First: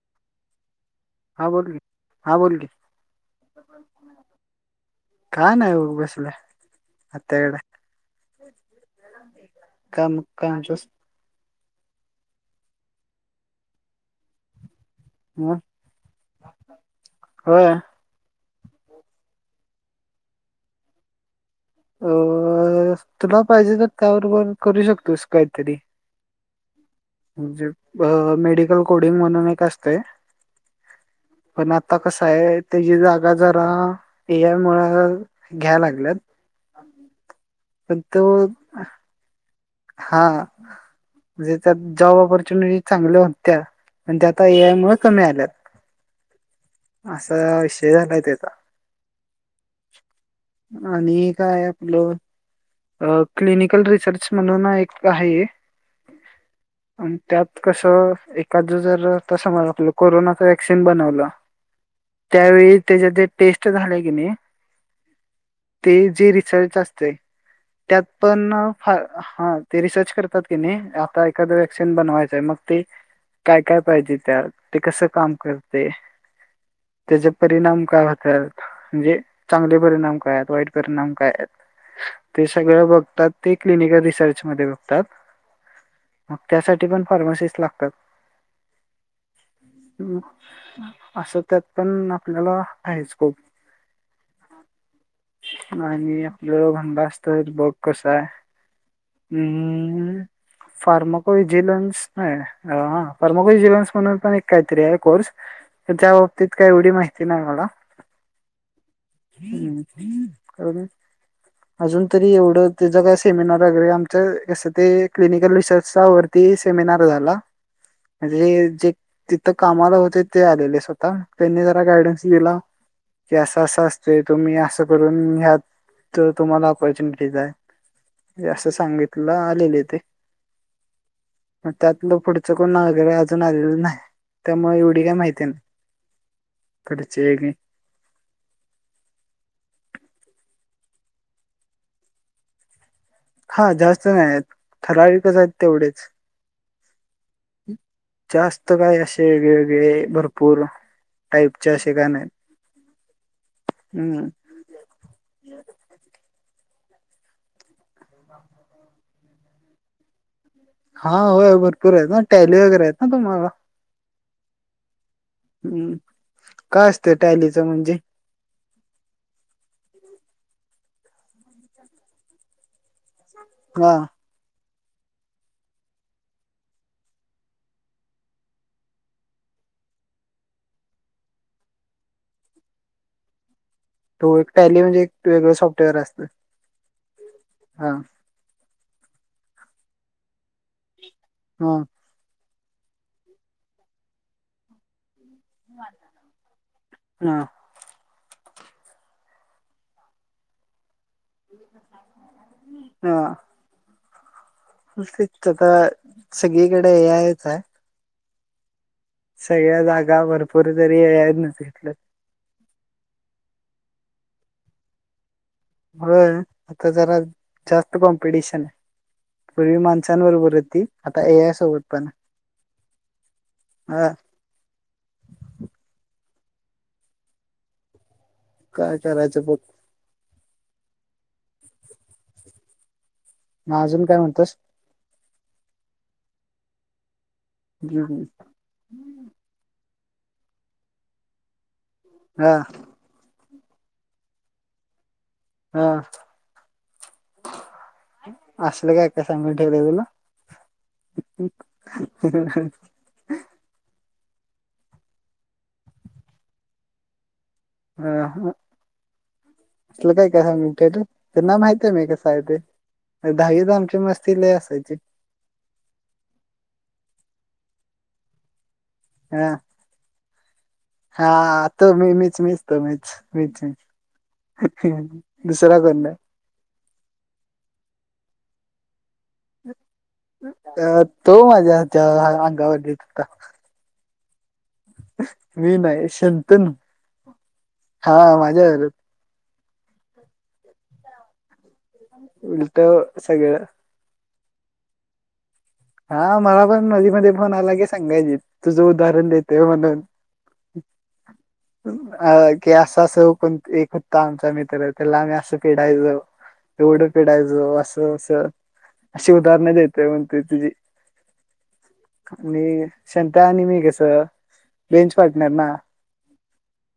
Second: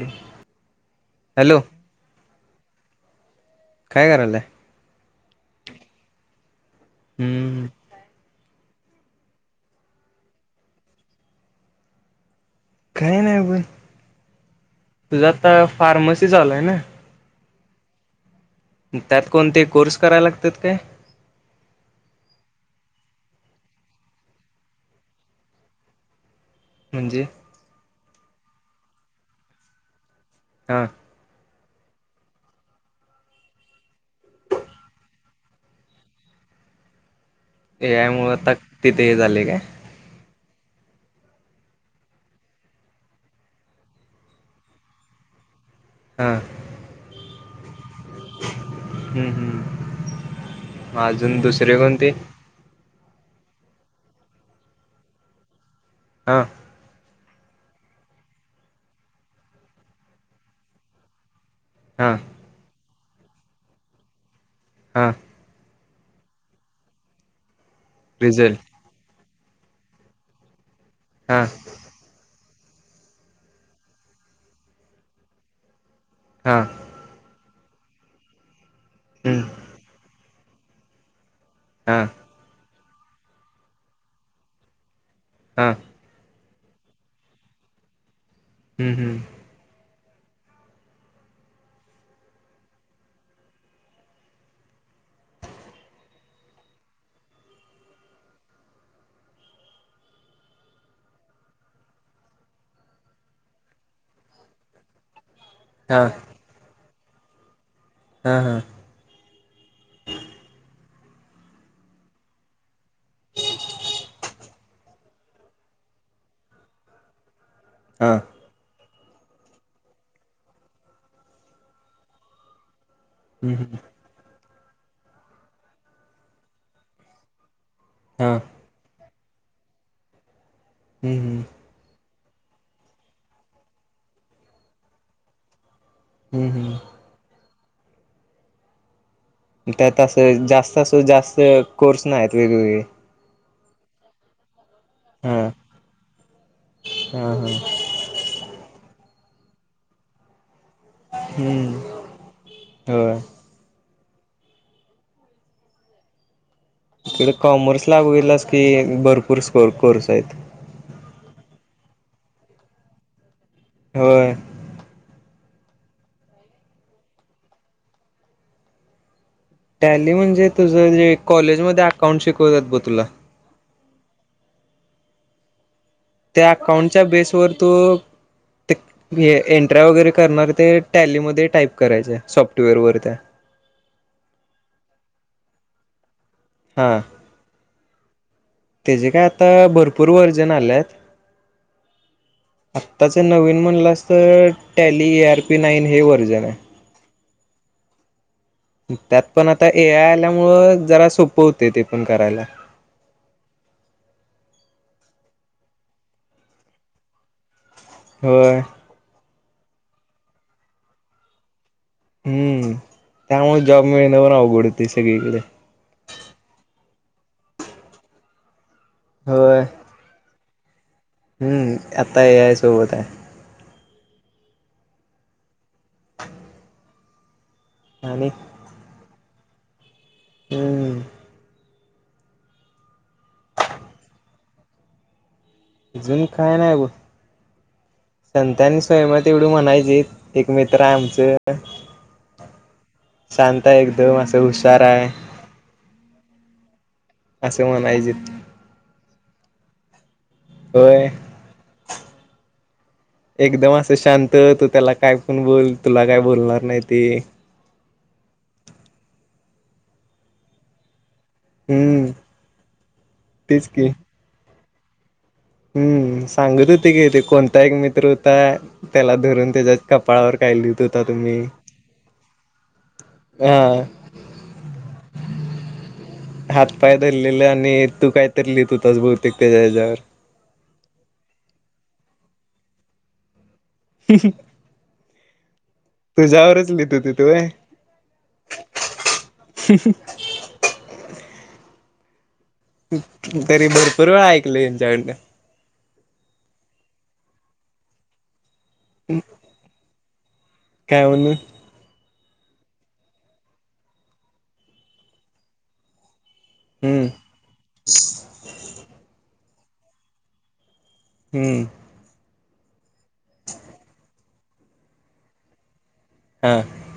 ह हा बोलली हा बोलली काय करालंय का नाही बसलं मकड हम्म का कायचस काही नाही उ तुझा आता फार्मसी चा आलय ना हो त्यात कोणते कोर्स करावे लागतात काय अ तुला पाहिजे तर त्यावरबर करू शकतोस काहीतरी म्हणजे म्हजे मेडिकल कोडिंग म्हणून एक असत हा पण आता कसं आहे त्याची जागा जरा एय मु घ्या लागल्यात पण तो यामुळं आता तिथे हे झाले काय हा म्हणजे त्यात जॉब ऑपॉर्च्युनिटी चांगल्या होत्या पण त्या आता ए आय मु कमी आल्यात हा [unintelligible] हे झालंय त्याचा हम्म हम्म आणि अजून काय दुसरे कोणते आपलं क्लनिकल रिसर्च म्हणून एक आहे हा आणि त्यात कसं एखादं जर तसं मज आपलं कोरोनाच वॅक्सिन बनवलं हा त्यावेेळी त्याच्या ते टेस्ट झालेय की नाही हा ते जे रिसर्च असते त्यात पण रिझल्ट फा हा ते रिसर्च करतात की नाही आता हा एखादं वॅक्शन बनवायचय मग ते काय काय पाहिजे त्या ते कसं काम करत ते हा त्याच्या परिणाम काय होत म्हणजे हम्म चांगले परिणाम काय वाईट परिणाम काय हा ते सगळं बघ तर कि क्लिनिकल रिसर्चमध्येध्ये बघतात हा मग त्यासाठी पण फार्मासिस् लागतात हम्म हम्म ह असं त्यात पण आपल्याला हायच स्कोप आणि आपल्या म्हणलास तर बघ कसा आहे हम् फार्माको विजिलन्स नाही फार्माको विजिलन्स म्हणून पण एक काहीतरी आहे कोर्स हा त्या बाबतीत काय एवडी नाही [inaudible] हा हा हम्म् कारण अजून तरी एवढं ते ज काय सेमिनार वगैरे आम ते क्लिनिकल रिसर्च वरती सेमिनार झाला हा अे जे तिथं कामाला होते ते आलेले स्वतः त्यांनी जरा गायडन्स दिला क अस हम्म हम्म अस असतय तुम्ही असं करून ह्यात तुम्हाला पर्च्युनिटीज हा आहे असं सांगित ला आलेले ते हम्म हम्म मग त्यातलं पुढचं कोण वगैरे अजून आलेलं नाही त्यामुळे एवढी काही माहिती नाही हम्म हम्म खडचे हक त्यात असं जास्त अस जास्त कोर्स नाही आहेत, वेगवेगळे. हा जास्त नाही आहेत. ठराविकच हा आहेत तेवढेच हा हा जास्त. त काय असे वेगळेवेेगळे भरपूर. हम्म टाईपचे असे काण नाहीत. होय हम्म. तिकडे कॉमर्स ला होईल असे भरपूर स्कोप कोर्स आहेत. हा होय भरपूर आहेत ना टॅली वगैरे आहेत ना. होय. हम्म काय असतं टायलीच म्हणजे. टॅली म्हणजे तुझ. कॉलेज मध्ये अकाउंट शिकवतात ब तुला. हा. त्या अकाउंटच्या बेसवर तो एंट्रा वगैरे करणार ते टॅलीमध्ये टाईप करायचे सॉफ्टवेअर वर त्या तो एक टॅली म्हणजे एक वेगळं सॉफ्टवेअर असतं. हां. हा तेजे काय आता, भरपूर व्हर्जन आल्यात. हा. आत्ताच नवीन म्हणलास तर टॅली एर. पी नाईन हे व्हर्जन आहे. हा. त्यात पण आता ए आय आल्यामुळ जरा. सोपं होते ते पण करायला हा. तेच आता सगळीकडे ए आयच आहे. होय. सगळ्या जागा भरपूर तरी ए आय नच घेतलं. हम्म त्यामुळे जॉब मिळन्यावर अवघड होते सगळीकडे. होय आता जरा जास्त कॉम्पिटिशन आहे. होय पूर्वी माणसांबरोबर आहेत. ती हम्म आता एआये सोबत आहे. हा. आणि. काय करायचं बघ. हम्म. म अजून काय म्हणतोस. अजून काय नाही बघ. हम्म. संतांनी स्वयंमवर तेवढ म्हणायचेत. एक मित्र आहे आमचं. हां. शांत हाय एकदम असं हुशार आहे. हां असं म्हणायचे असलं काय काय सांगून ठेवलंय तुला. होय एकदम असं शां त तू त्याला काय पण बोल तुला काय बोलणार नाइ ते. हा हा असल काय काय सांगून ठेवलंय. त्यांना माहिती हाय मी हम्म कसा हाय ते तेच दहावीत की आमची मस्ती लई असा [inaudible] हम्म सांगत होते की ते कोणता एक मित्र हुता. हां होता तुम्ही हां तो मी मीच मीच तो मीच मीच मीच हा दुसरा कोण नाइ. पाय धरलेलं आणि तू काय तर लिहत हुतास भव तेेच्या हेज्यावर ते. अ तो माझ्या त्या अंगावर लित होता. [inaudible] मी नाही तुझ्यावरच शंतनु लिहित होती तू व्हय हां माझ्यावर. [inaudible] उलट सगळं तरी भरपूर वेळा ऐक लय हेच्याकडण हा मला पण मधी मधी फोन आला की सांगायचीत. तुझं उदाहरण देतोय म्हणून. काय म्हणून? अ की असं असं कोण एक हुत्ता आमचा मित्र त्याला आम्ही असं पिडायचो. हम्म एवढं पिडायचो असं असं अशी उदाहरणं देतोय म्हणतोय तुझी. हम्म. आणि शंत्या आणि मी कसं बेंच पार्टनर ना. हा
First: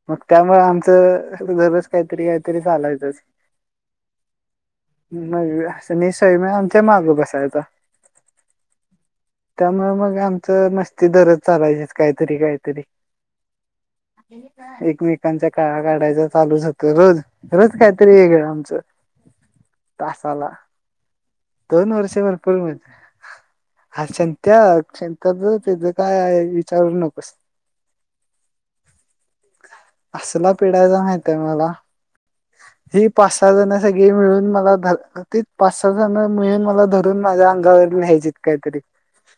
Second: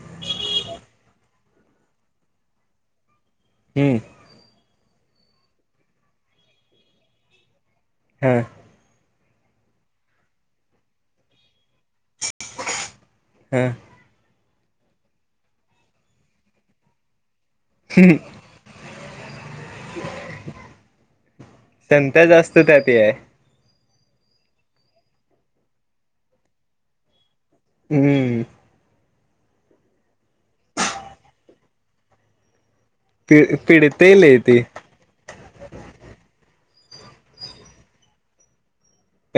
मग त्यामुळे आमचं दरोज कायतरी कायतरी चालायचचं. हम्म. मग [unintelligible] स्वयम्या आमच्या माग बसायचा. हा. त्यामुळे मग आमच मस्ती दरोज चालायची, कायतरी कायतरी हम्म. एकमेकांच्या कंळा काढायच चालू होत रोज रोज कायतरी वेगळं आमचं तासाला दोन वर्ष संता भरपूर जास्त त्यात हे मजा आहे हा शंत्या शंत्याचं तेज काय विचारू नकोस. हम्म. असला पिढायचा माहिती हाय मला. ही पाच पि सहा पिडते जणसाठीग लय मिळून ते मला ध ती पाच सहा जण मिळून मला धरून माझ्या अंगावरून नायची कायतरी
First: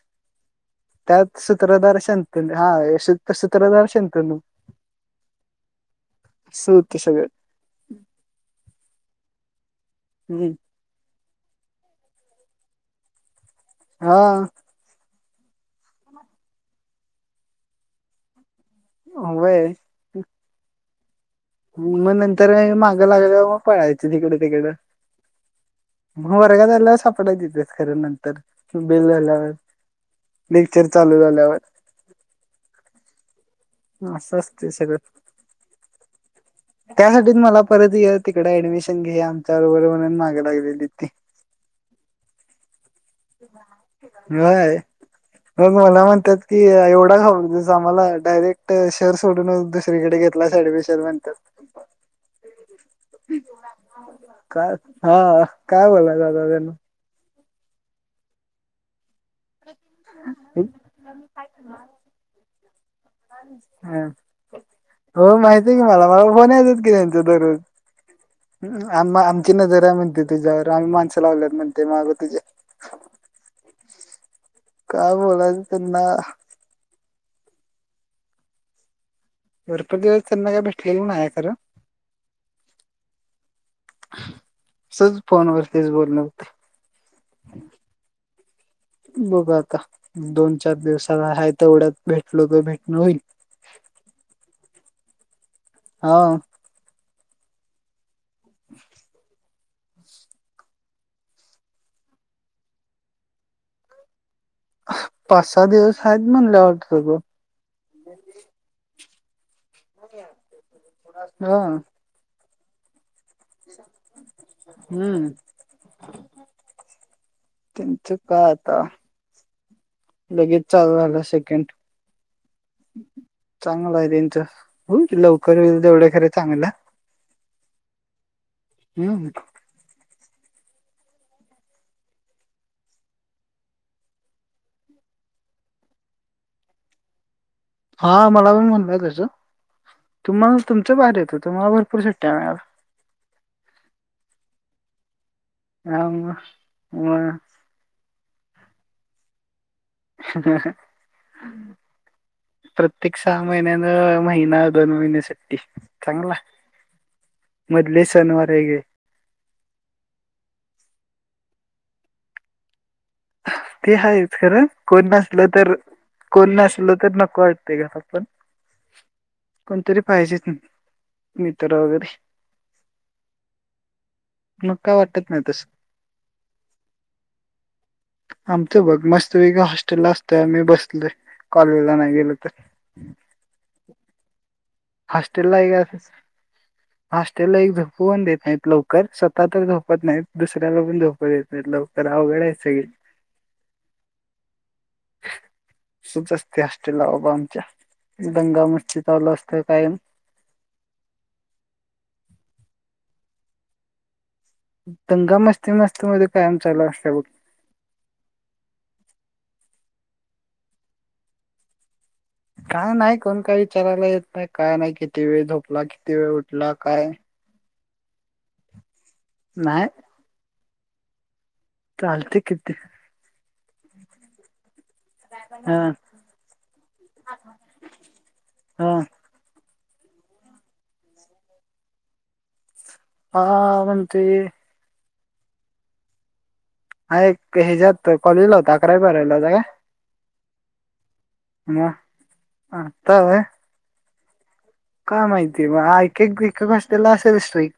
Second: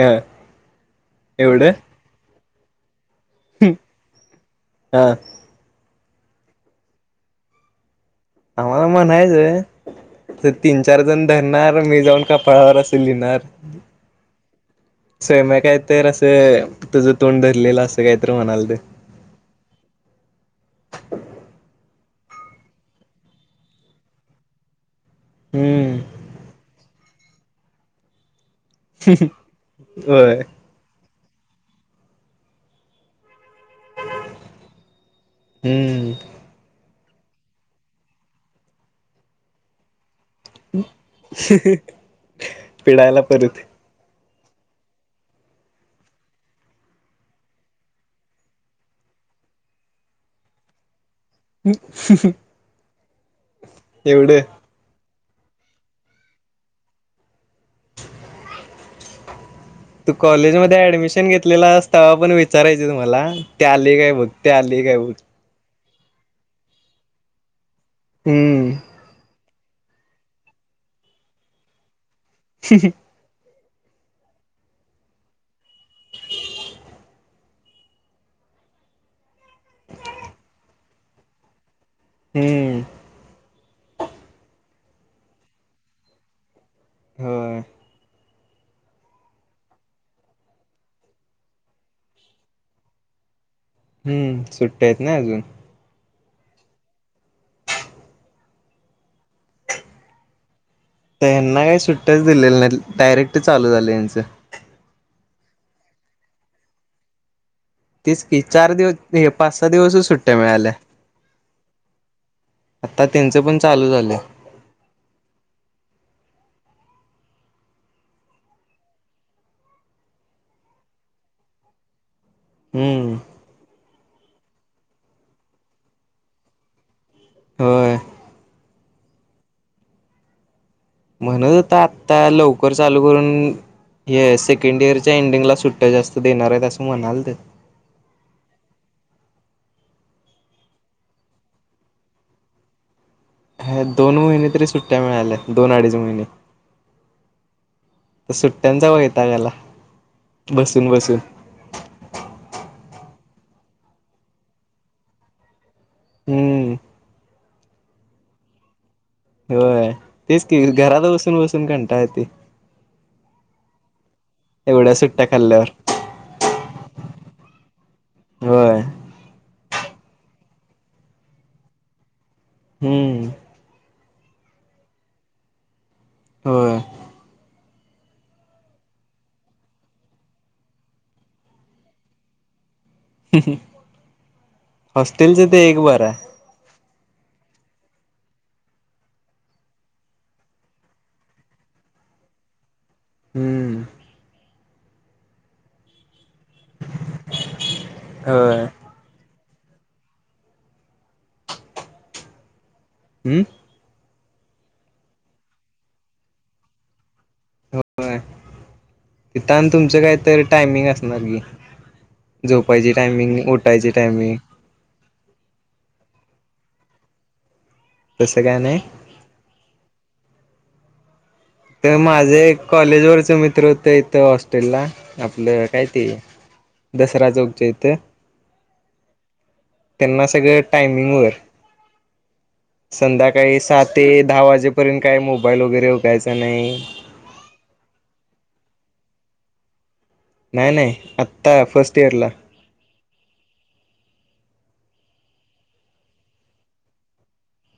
हा त्यात एवढं सूत्रदर्शन तुम्ही अहे एसी त तस तर जा शंत अस हा अहमाला महानत अही याओ [inaudible] त हम्म तीन चार जण धरणार मी जाऊन कपाळावर असे लिहिणार हा स्वयम काय तर असं तुझं तोंड धरलेलं असं काहीत म्हणाल ते हो [inaudible] मग नंतर मागं लागल्यावर मग पळायच जिकडं तिकडं हम्म [inaudible] मग वरग झाला सा पडायचीेतेच खऱ्या नंतर बेल झाल्यावर होय [inaudible] लेक्चर चालू झाल्या अ [inaudible] हा अस असत्य सगळं हम्म त्यासाठी मला परत तिकड ऍडमिशन घे आमच्या बरोबर म्हणून माग [unintelligible] पिडायला परत हय मग मला म्हणतात कि एवढा खाऊ आम्हाला डायरेक्ट शर सोडून दुसरीकडे घेतलास एडमीशन शिश [inaudible] एवड काय हा काय बोलाय दादा त्यांन [inaudible] तू कॉलेजमध्येध्ये ऍडमिशन घेतलेला तवापन विचारायच. तुम्हाला ते आली काय बघ ते आली काय बघ. हो माहिती मला मला फोन येत की त्यांचा दररोज. हम्म हा म आ. नजर आहे म्हणते तुझ्यावर आम्ही माणसं लावल्यात म्हणते माग. तुझ्या ह काय बोलायचं त्यांना. वरपर दिवस त्यांना काय भेटलेलं नाही खरं. हम्म. सच फोन वरतीच बोलण होते. होय. बघ आता दोन चार दिवसाला ह तेवढ्यात भेटलो तर भेटणं होईल. भेटत नाही अजून. हा ओ. त्यांना काही सुट्टच दिलेल नाही डायरेक्ट चालू झाले यांचं. पाच सहा दिवस आहेत म्हणल्या वाटत तो. तेस की चार दिवस. नाही पाच सहा दिवसच सुट्ट्यां मिळाल्या. हा. आता त्यांचं पण चालू झालं. तेच का आता लगेच चालू झालं सेकंड. हम्म चांगलं आहे. हो लवकर तेवढ्या खर चांगलं. होय. हम्म. म्हणत आता आता लवकर चालू करून हे सेकंड इयरच्या एंडिंगला सुट्ट जास्त देणार आहेत असं म्हणाल ते. हा मला पण म्हणलंय त्याचं तुम्हाला तुमचं बाहेर येतं तुम्हाला भरपूर सट्ट्या मिळाल्या. हे दोन महिने तरी सुट्ट्या मिळाल्या. दोन अडीच हाम महिने तर मी. सुट्ट्यांचा वैताग आला. बसून बसून. एक सहा महिन्यान महिना दोन महिने सुट्टी. चांगलंय. हम्म मधले सणवार हे गे. होय तेच की घरात बसून बसून कंटाळ येते. ते हाय. खरं कोण नसल खाल्ल्यावर तर कोण नसल तर नको वाटतेय घरात पण. होय कोणतरी पाहिजे मित्र वगैरे. हम्म. मग का वाटत नाही तस हो आमच बघ मस्त वेगळ हॉस्टेलला असतोय आम्ही बसलोय कॉलेजला नाही गेलो तर ह ह हॉस्टेल जे हॉस्टेलला ते एक बार असंच आहे हॉस्टेलला एक झोपू पण देत नाहीत लवकर स्वतः तर झोपत नाहीत दुसऱ्याला पण झोपू देत नाहीत लवकर अवघडायचं ग हम सप जास्त हॉस्टेल बाबा आमच्या होय दंगा मस्ती चालूअसत हो काय आणि हं दंगा मस्ती मस्ती मध्ये कायम चालू असते बघ होय. तिथं आणि तुमचं काहीतरी टायमिंग असणार की, झोपायची काय नाय कोण टायमिंग काय उठायची विचारायला येत टायमिंग नाय काय नाय किती वेळ झोप ला? किती वेळ उठला? काय तस काय नाय. नाही त माझे चालते एक किती कॉलेजवरचं मि त्र होता इथं हॉस्टेलला आपलं हा काय ते दसरा चौकच्या इथे हा त्यांना सगळं टायमिंग वर संध्याकाळी सहा हा ते म्हणते दहा वाजेपर्यंत काय मोबाईल वगैरे उकायचा नाही. हा एक ह्याच्यात कॉलेजला होता. अकरावी बारावीला होता काय? नाय नाय आत्ता फर्स्ट मग इयरला आता होय काय माहिती बा हा एक एक एक एक हॉस्टेला असेल स्ट्रीक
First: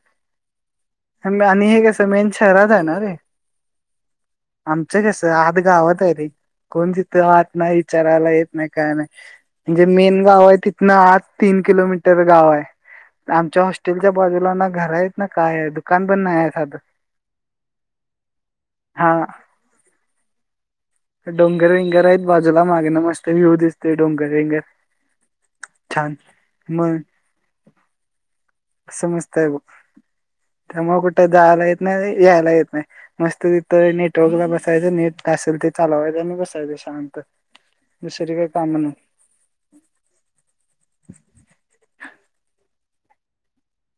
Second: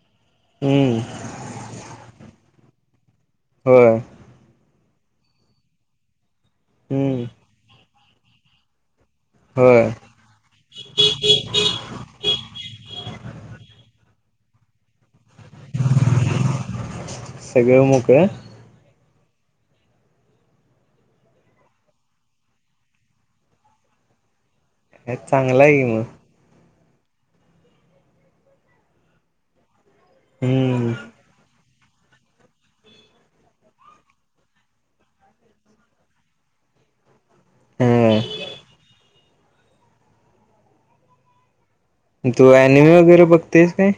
हम्म हंम आणि हे कस मेन शहरात हाय ना ते होय. आमचं कसं आत गावात हाय रे कोण तिथं हम्म आत नाहीत. विचारायला येत नाय काय नाय. म्हणजे होय मेन गाव आहे तिथनं आत तीन तिथच गाव आहे. आमच्या हॉस्टेल च्या बाजूलांना घरा आहेत. ना काय आहे. दुकान पण नाय ये साधं सगळं मोकळं हा डोंगर विंगर आहेत. बाजूला मागणं मस्त व्ह्यू दिसतय डोंगर विंगर चांगलं हाय की, मग म अस मस्त आहे बघ हम्म त्यामुळं कुठं जायला येत नाही यायला येत नाय मस्त तिथं नेटवर्कला बसायचं नेट काय असेल ते चालवायचं आणि बसायचं शांत दुसरी हा काय काम नाय [inaudible] तू ॲनिमी वगैरे बघतोयस काय?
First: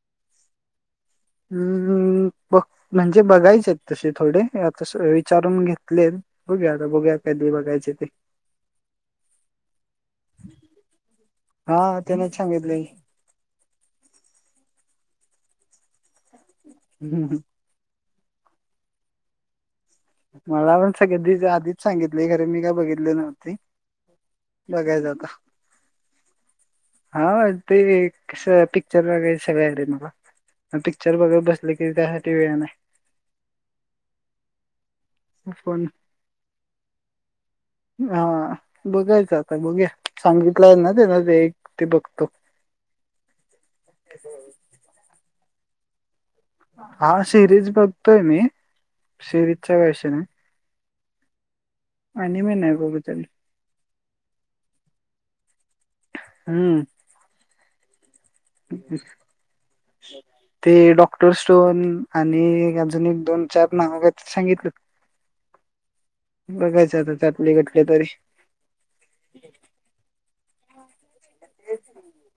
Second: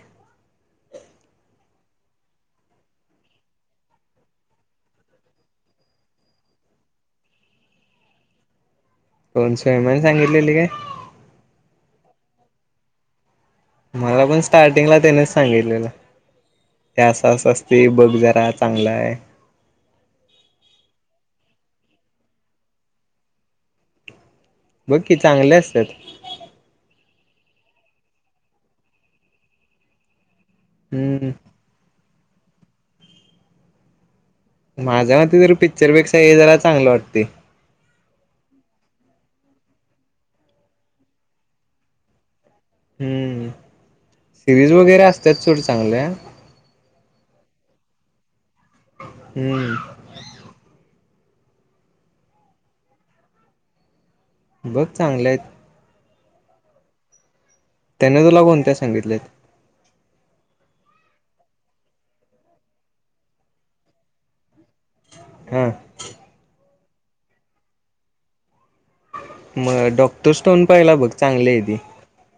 हम्म बघ म्हणजे बघायचे आहेत तसे थोडे आता विचारून घेतले बघूया आता बघू कधी बघायचे ते कोण स्वयमाने सांगितलेली काय? त्यानचं सांगितलंय मला पण स्टार्टिंगला त्यानेच सांगितलेलं. ते असं असं असतय बघ तु जरा चांगला आहे मला पण सगळ आधीच सांगितले खर मी काय बघितले नव्हते बघ बघायचं कि आता. चांगले असत्यात हा ते कस पिक्चर वगैरे सगळे वगैरे मला पिक्चर हम्म वगैरे बसले कि का ते वेळ नाही माझ्या मते जर फोन पिक्चरपेक्षा ये जरा चांगलं वाटतय हा बघायच आता बघूया सांगितलंय ना तेना ते एक ते बघतो हम्म सिरीज वगैरे असत त्यात थोडं चांगल- हा सिरीज बघतोय मी सिरीज चा हम्म काय विषय नाही ॲनिमे नाही बघू तरी बघ चांगलंय हम्म त्यांना तुला काय सांगितलेत ते डॉक्टर स्टोन आणि अजून एक दोन चार नाव काय तर सांगितलं हा बघायच आता त्यातल एकदा तरी मग डॉक्टरस्टोन पहिला बघ चांगली आहे ती